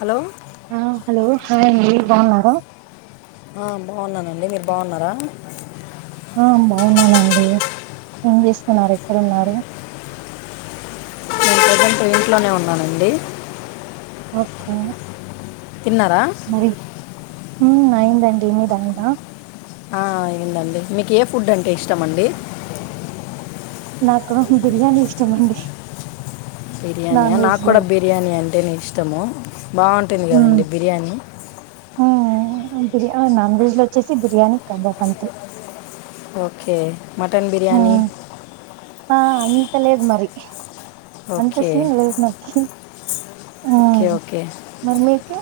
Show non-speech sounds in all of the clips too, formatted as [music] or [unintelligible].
Hello ఆ hello hi అండి బాగున్నార ఆ బాగున్నానండి మీరు బాగున్నారా ఆ బాగున్నానండి. ఏం చేస్తున్నారు, ఎక్కడున్నారు? నేను ప్రజెంట్ ఇంట్లోనే ఉన్నానండి ఓకే తిన్నరా మ్మ్ అయిందండి మీదైందా ఆ అయిదండి మీకు ఏ ఫుడ్ అంటే ఇష్టం అండి నాకు బిర్యానీ ఇష్టమండి బిర్యానీయా నాకు కూడ బిర్యానీ అంటేనే ఇష్టము. బాగుంటుంది కదండి బిర్యానీ హహ బిర్యానా నాన్ వెజ్ లో వచ్చేసి బిర్యానీ కబాబ్ అంతే ఓకే మటన్ బిర్యానీ తెల్లేదు మరి అంత ఓకే సిన్ లేదు నకి ఆ ఓకే ఓకే మరి మీకు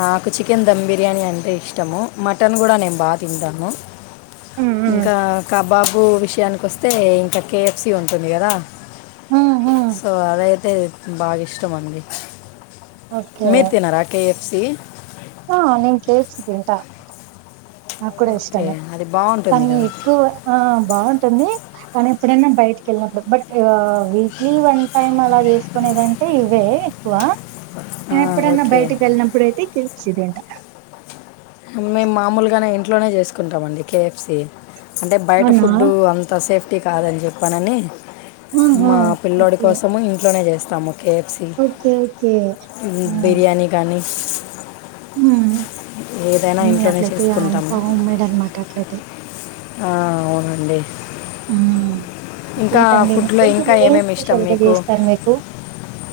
నాకు చికెన్ ధమ్ బిర్యానీ అంటే ఇష్టము మటన్ కూడా నేను బాగా తింటాను ఉమ్ ఉమ్ ఇంకా కబాబ్ గో విషయానికి వస్తే ఇంకా కే ఎఫ్ సి ఉంటుంది కదా ఉమ్ ఉమ్ సో అదే అంటే బాగా ఇష్టం అండి ఓకే మీరు తినరా కె ఎఫ్ సి సి ఆ నేను కే ఎఫ్ సి తింటా నాకు కూడా ఓకే ఇష్టమే అది బాగుంటుంది కానీ కదా ఎక్కువ ఆ బాగుంట ఉంది కానీ ఎప్పుడైనా బయటిక వెళ్ళినప్పుడు బట్ వీక్లీ వన్ టైమ్ అలా చేసుకునేదింటే ఇవే ఎక్కువ ఆ, ఎప్పుడన్నా ఓకే బయటకి వెళ్ళినప్పుడుయితే కె ఎఫ్ సి తింటా మేము మామూలుగానే ఇంట్లో ఇంట్లోనే చేసుకుంటామండి కే ఎఫ్ సి అంటే బయట అవునా? ఫుడ్డు అంత సేఫ్ అతి కాదని చెప్పానని ఆహా! మా పిల్లోడి ఓకే. కోసం ఇంట్లోనే చేస్తాం సమా K F C okay. Okay. ఉమ్ బిర్యానీ కానీ హుహ ఏదైనా అన్నీ ఇంట్లోనే అట్లయితే అంత చేసుకుంటాము హోమ్ మేడ్ అనమాట అట్లయితే ఆ అవునండి ఆ ఇంకా ఇంకేంటండి ఫుడ్లో ఇంకా వంటలలో ఏం ఏమేమి ఇష్టం స్పెషల్గా మీకు చేస్తారు మీకు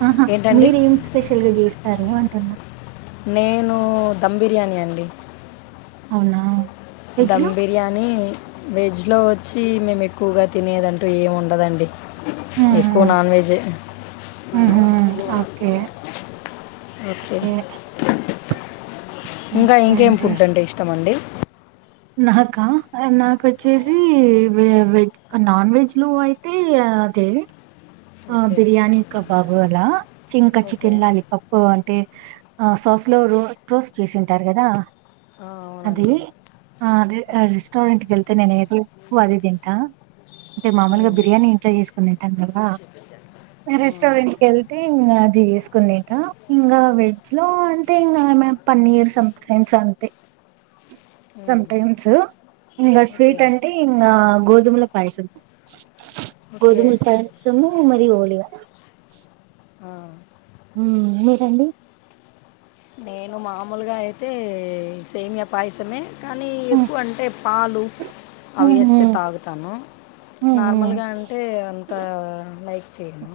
ఆహా ఏంటండి మీరు ఏం స్పెషల్ గా చేస్త సర్లే అంటున్నా నేను ధమ్ బిర్యానీ అండి అవునా ధమ్ వెజ్‌లో? బిర్యానీ వెజ్ లో చ్చి మేము ఎక్కువగా తినేదంటూ ఏమి ఉండదండి హ్మ్. ఎక్కువ హ్మ్. నాన్ వెెజ్ హే హుహు. ఓకే ఓకే ఇంకా ఓకే ఇంకేం అండి. ఫుడ్ అంటే ఇష్టమండి నాకా నాకుొచ్చేసి వె వెజ్ నాన్ వెజ్లు అయితే అదే ఆ ఓకే బిర్యానీ కబాబు అలా చింకా ఓకే చికెన్ లాలిపప్పు అంటే ఆ సాస్ లో రో రోస్ చేసింటారు కదా ఆ, అది అవునండి అదే రెస్టోరెంట్ గల్ త ననేది వ అది తింటా అంటే మామూలుగా ఉమ్, బిర్యానీ ఇంట్లో జేసుకుని తింటాం కదా ఉమ్, రెస్టారెంట్కి యెళ్తే ఇంగ అది జేసుకుంది అ ఇంగ వెజ్ లో అంటే ఇంగ ఏమేమ్ పన్నీర్ సటైమ్స్ అంతే సమ్ టైమ్స్ ఇంగ ఓకే స్వీట్ అంటే ఇకా గోధుమల పైస ఓకే గోధుములు పాయసము ఓలిగా ఆ మ్ మీరండి నేను మామూలుగా అయితే సేమ్య పాయసమే కానీ మ్మ్ ఎక్కువ అంటే పాలు అవి మ్మ్ వేస్తే తాగుతాను మ్మ్ మ్మ్ నార్మల్గా అంటే అంత లైక్ చేను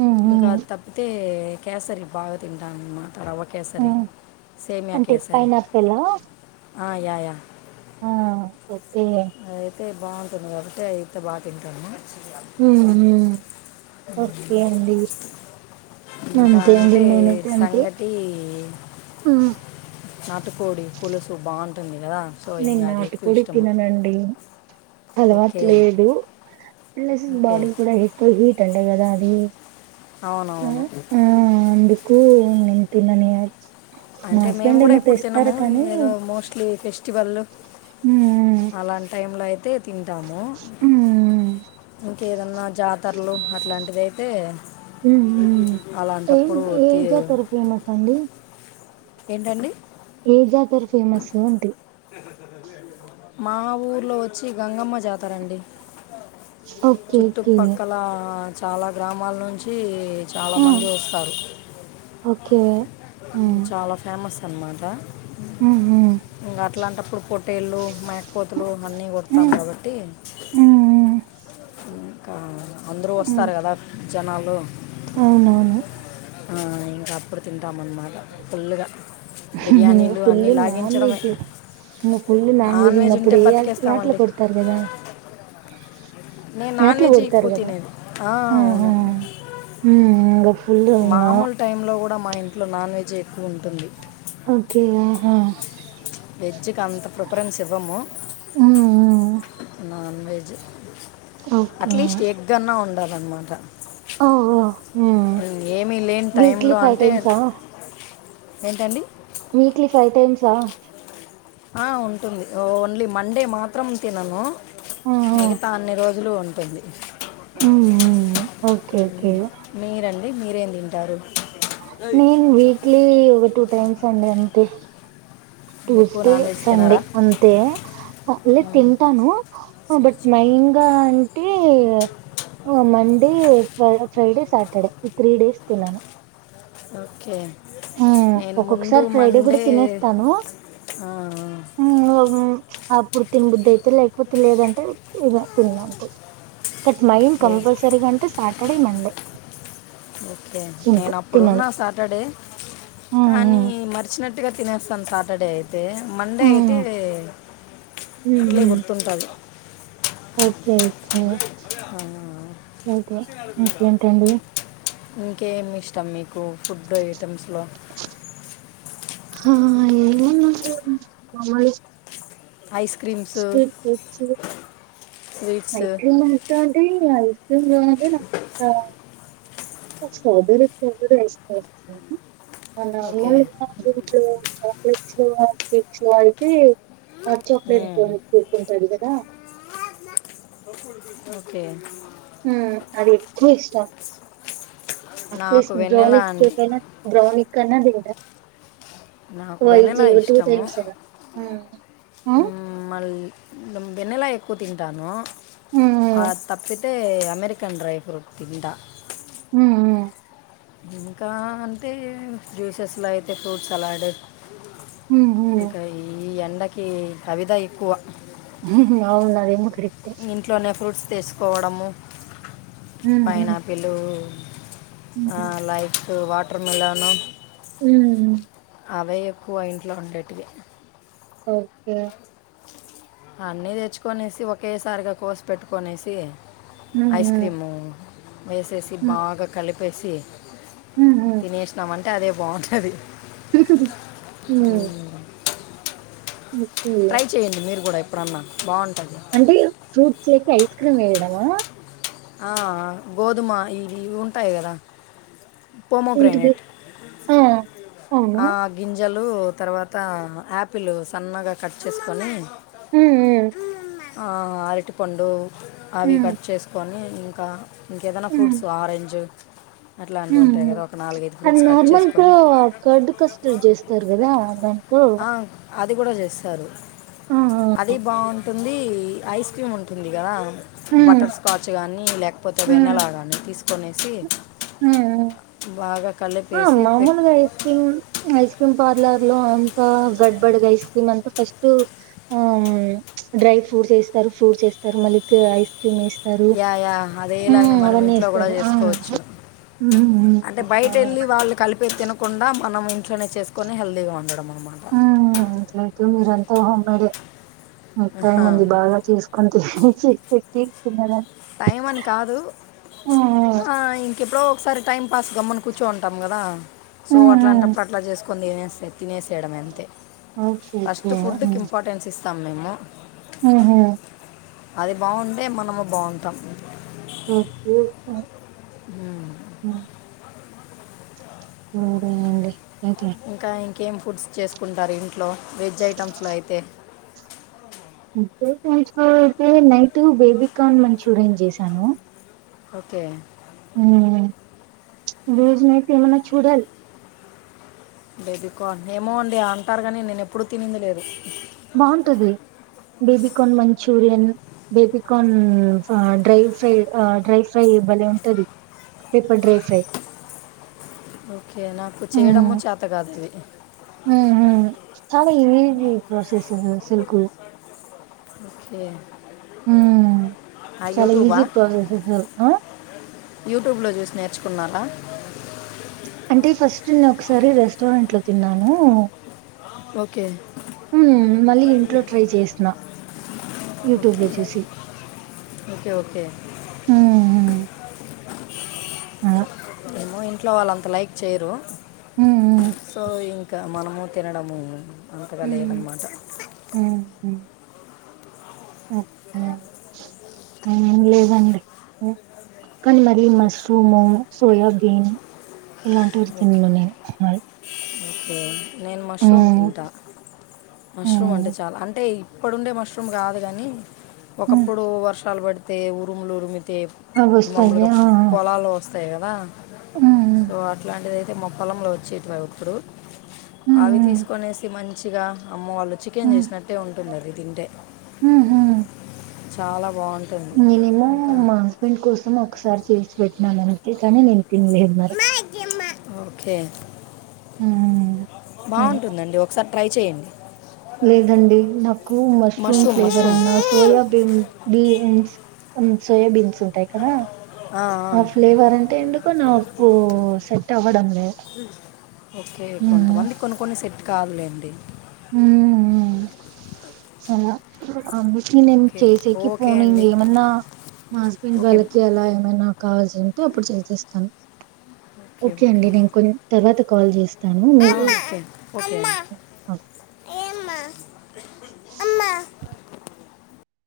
మ్మ్ ఇంక మ్మ్ అది తప్పితే కేసరి బాగ తింటాను రవ కేసరి మ్మ్ సేమ్యా అంటే కేసరి పైనాపిలా ఆ యా యా ఆ ఏ అయితే బాగుంటుంది గాబట్టి అయితే బాగా తింటాము మ్మ్ మ్మ్ ఓకే అండి ఇంకా అంతే అండి అంటే నేనైతే అంతే సంగటి మ్మ్ నాటుకోడి పులుసు బాగు ఇదా సో ఇంగా అదే ఎక్కువ ఇష్టము అలవాటు ఓకే లేదు ప్లస్ ఓకే బాడీ కూడా ఎక్కువ హీట్ అంట గదా అది అవునవును క్కువ నేనేం తినను అంటే మేము కూడా ఎప్పుడు తినము ఏదో మోస్ట్లీ ఫెస్ట్ స్టివల్లు ఉమ్ అలాంటి టైం లో అయితే తింటాము ఉమ్ ఏదన్నా జాతరలు అట్లాంటివి అయితే ఉమ్ ఏం అలాంటప్పుడు ఏ తి- జతర ఫేమస్ అండి ఏంటండి ఏజా తరు ఫేమస్సు అంటి మా ఊర్లో వచ్చి గంగమ్మ జతారండి ఓకే ఓకే చుట్టుపక్కల ఆ చాలా గ్రామాల నుంచి చాలా ఆ మంది వస్తారు ఓకే హు ఉమ్ చాలా ఫేమస్ తన మాట ఉమ్ ఉమ్ ఇంకా అట్లాంటప్పుడు కో పోటేలు మట్ పోతులు అన్నీ కొడతాం ఉమ్ కాబట్టి ఉమ్ ఇంకా అందరూ ఉమ్ వస్తారు కదా జనాలు అవునవును ఇంకా అప్పుడు తింటాం అనమా హుహ ఫుల్ అన్నీ నాన్ లాగించడమే వెెజ్ ఫుల్ నాన్ వెెజ్ ఇంకా వెజ్ ఉంటే అప్పుడే యాట్ యాటలు బతికేస్తామండి పెడతారు కదా నేను నాన్ యాట్లు వెజ్ పెడతారు ఎక్కువ గదా తినేది ఆ హా అవును ఆ ఇంకా మామూలు టైం లో కూడా కూడా మా ఇంట్లో నాన్ వెజ్ ఎక్కువ ఉంటుంది ఓకే ఆహా వెజ్ కి అంత ప్రిఫరెన్స్ ఇవ్వము ఉమ్ ఉమ్ నాన్ వెజ్ అట్లీస్ట్ ఎగ్గన్నా ఉండాలి రమ్మంటా ఓహు హా ఏమీ లేని వీక్లీ టైంలో ఫైవ్ అంటే టైమ్స్ ఆ ఏంటండి వీక్లీ ఫైవ్ టైమ్సా ఆ ఉంటుంది ఓన్లీ మండే మాత్రం తినను ఆ ఆ మిగతా అన్ని రోజు ల్ జ్లో ఉంటుంది ఓకే ఓకే మీరే తింటారు నేను వీక్లీ ఒక టూ టైమ్స్ అండి అ ంత ఎక్కువ ట్యూస్డే, నాన్ వెజ్ సండే తినరా అంతే అప్పుడే తింటాను బట్ మెయిన్ గా అం టే ఓమన్ డే ఫ్రైడే, సాటర్డే ఈ త్రీ డేస్ తినను ఓకే మ్ నేను ముందు ఒక్కొక్కసారి ఫ్రైడే కూడా మండే తినేస్తాను ఆ, అప్పుడు తినబుద్దు అయితే లేకపోతే లేదంటే ఇద తినను బట్ మైండ్ ఓకే కంపల్సరీగా అంటే సాటర్డే, మండే ఓకే ఉంట తినను ఆ ఆ మరీ మర్చి న్నట్టుగా తినేస్తాను సాటర్డే అయి తే మండే ఆ అయితే అట్లే ఉహు గుర్తుంటాది ఓకే ఓకే అవు అయితే ఇంకేంటండి ఇంకేమి ఇష్టం మీకు ఫుడ్ టెమ్స్లో హ ఏ ice creams street foods sweets ice cream ఐతే అండి ఐస్ క్రీమ్ చంటడి స్ట్రోబెర ఫ్వర్ ఐస్క్రీమ్ అ మూ ఓకే చట్ చిన్న ఇచ్చువైతే హాట్ చాక్లెట్ మ్మ్. కూర్కుంటాడు కదా ఓకే అది ఎక్కువ ఇష్టం నాకు అట్లీస్ట్ వెన్నెలా బ్రౌనిక్ అండి కేక్ అయినా బ్రౌనిక్ అయినా తింటా నాకు వెన్నెలా వీక్లీ టూ ఇష్టము టైమ్స్ అయినా ఉమ్ ఉమ్ మళ్ళీ ఇ వెన్నెల ఎక్కువ తింటాను హ్మ్ ఆ తప్పి తే అమెరికన్ డ్రై ఫ్రూట్ తింటా ఊఊ ఇంకా అంటే జ్యూసెస్లో అయితే ఫ్రూట్ సలాడు హ్మ్ ఇంకా హ్మ్ ఈ ఎన్ని నాకి అవిధా ఎక్కువ ఊహు అవునదేమో క ఇంట్లోనే ఫ్రూట్స్ తీసుకోవడము హ్మ్ హ్మ్. పైనాపిలు ఆ హ్మ్. లైఫ్ వాటర్ మెలను ఉ అవే ఎక్కువ ఇంట్లో ఉండేటివి ఓకే అన్నీ తెచ్చుకొనేసి ఒకేసారిగా కోసి పెట్టుకొనేసి హ్మ్ ఐస్ హ్మ్. క్రీము ఐసేసి హ్మ్. బాగా కలిపి పేసి హ్మ్ తినేషినమంటే ట్టదే బాంటది ఊ ఉ ట్రై చెయండి మీరు గూడా ప్పడన్నా బాగు అంటే ఫ్రూట్స్ చేకి ఐస్ క్రీమేడమా ఆ గోధుమ ఇది ఉంటాయి గదా పోమో ఏంటిది? గ్రనేట్ ఆ! అవును. ఆ గింజల్ లు తర్వాత యాపిల్ సన్నగా కట్ చేసుకొని హ్మ్ హ్మ్. అమ్మ ఆ అరటిపండు అవి హ్మ్. కట్ చేసుకొని ఇంకా ఇంకేదనా ఫ్రూట్సు ఆరంజ్ ఊ అది ఫ్రూట్స్ కట్ నార్మల్ త చేసుకొని కర్డు కస్టర్ చేస్తారు కదా దాంతో ఆ, అది కూడా చేస్తారు ఆ! ఆ! అదే బావు ఉంటుంది ఐస్ క్రీమ్ ఉంటుంది కదా హ్మ్. బటర్ స్కాచ్ కగానీ లేకపోతే హ్మ్. వెన్నెలాగానీ తీసు కొనేసి హ్మ్. హ్మ్. భగా ఆ మామూలుగా ice cream ice ice cream parlour లో అంతా గడ్బడగ ఐస్ క్రీమ్ అంతా ఫస్ట్ ఆ డ్రై ఫ్రూట్స్ వేస్తారు ఫ్రూట్స్ వేస్తారు మళ్ళకి ఐస్ క్రీమ్ ఏస్ స్తారు యా యా ఆ అదేలాగానే మనం అవన్నీ ఇంట్లో కూడా ఇస్తారు పెళ్ళి వాళ్ళు కలిపి తినకుండా మనం ఇంట్లోనే చేసుకొని హెల్దీగా ఉండడం అనమాట హ అట్ల అయితే మీరంతా హోమ్మేడే మిక్ టైమ్ ఉంది బాగా చేస్కొన్ తినేసి కేక్ తిన్నారా టైం అని కాదు ఆ ఇ ఇంకెప్పుడో ఒకసారి టైం పాస్ గమ్మని కూర్చో ఉంటాం కదా సో ఉమ్, ఉమ్, అట్లాంటప్పుడు అట్లా చేస్ కొన్ని తినేస్తే తినేసేయడం అంతే ఓకే ఓకే హా తమ్మిము హు హు అది బాగుండే మనము బా తమ్ [unintelligible] అ ఉ అదే అండి అయితే ఇంకా ఇ కేం ఫుడ్స్ చేసుకుంటారు ఇన్ ఇట్లో వెజ్ ఐటమ్స్లో అయితే డే టైమ్స్ అయితే నైట్ బేబీ కార్న్ మంచూరియన్ చేశాను ఓకే రోజ నతే మన చూడాల ఏమో అండి అంటారు కాని నేను ఎప్పుడు తినింది లేదు బాగుంటది బేబికన్ మం Manchurian baby corn dry fry dry fry భలే ఉంటది పెప్పర్ డ్రై ఫ్రై ఓకే నాకు చేయడము చేతగాదువి హ చాలా ఈజీ ప్రాసెస్ ఆశలకు ఇకే హ చాలా ఈజీ ప్రాసెస్ యూట్యూబ్లో చూసి నేర్చుకున్నారా అంటే ఫస్ట్ నేను ఒకసారి రెస్టారెంట్ లో తిన్నాను ఓకే హ మళ్ళీ ఇంట్లో ట్రై చేసిన యూట్యూబ్ లో చూసి ఓకే ఓకే హ ఏమో ఇంట్లో వాళ్ళంతా అంత లైక్ చేయరు హ్మ్ హ్మ్. సో ఇంకా మనము తినడము అంతగా ఉమ్ లేదన్నమాట ఉమ్ ఉమ్ ఓకే లేదండి కానీ మరి ముస్త్రోము సోయా తేనే ఇలాంటి రోజు తిన్నాను నేను ఆ నేను మష్రూమ్ ఉమ్ తింటా మష్రూమ్ అంటే ఉమ్ చాలా అంటే ఇప్పుడుండే మష్రూమ్ కాదు కానీ ఉమ్ ఒకప్పుడు వర్షాలు పడి తె ఉరుములు ఉరుమి తే అవి ములుగా వస్తాయా ఆ ఆ పోలాలో [unintelligible] కదా ఉమ్ సో అంటే అధిఅయితీ మా పొలంలో వచ్చేటివి అవి ఇప్పుడు అవి ఉమ్ తీసుకొనేసి మంచి చిగా అమ్మో వాళ్ళు చికెన్ ఉమ్ చేసినట్టే ఉంటుంది ఆది తింటే చాలా బాగుంటుంది మినిమం ఇంకా మా హస్బెండ్ కోసం ఒకసారి చేసిపెట్టినను అంతే కానీ నేను తినలే మరి ఓకే ఉమ్ అదే బాగుంటుందండి ఒకసారి ట్రై చేయండి లేదండి నాకు మష్రూమ్ ఫ్లేవర్ అన్నా సోయాబీన్ బీంస్ సోయాబీన్స్ ఉంటాయి కదా ఆ ఫ్లేవర్ అంటే ఎందుకు నాకు సెట్ అవ్వడం లేదు ఓకే డి హు హు ఉమ్ సమే హాట్ బిట్ చి నేను ఓకే చేసేకి ఓకే పోను అండి ఇంకేమన్నా మా హస్బెండ్ ఓకే వాళ్ళకి అలా ఏమైన్నా కావల్సి వెంటనే అప్పుడు చేసేస్తాను ఓకే అండి నేను కొన్ తర్వాత కాల్ చేస్త ఆ ఓకే ఓకే ఎమ్ అమ్మా అమ్మా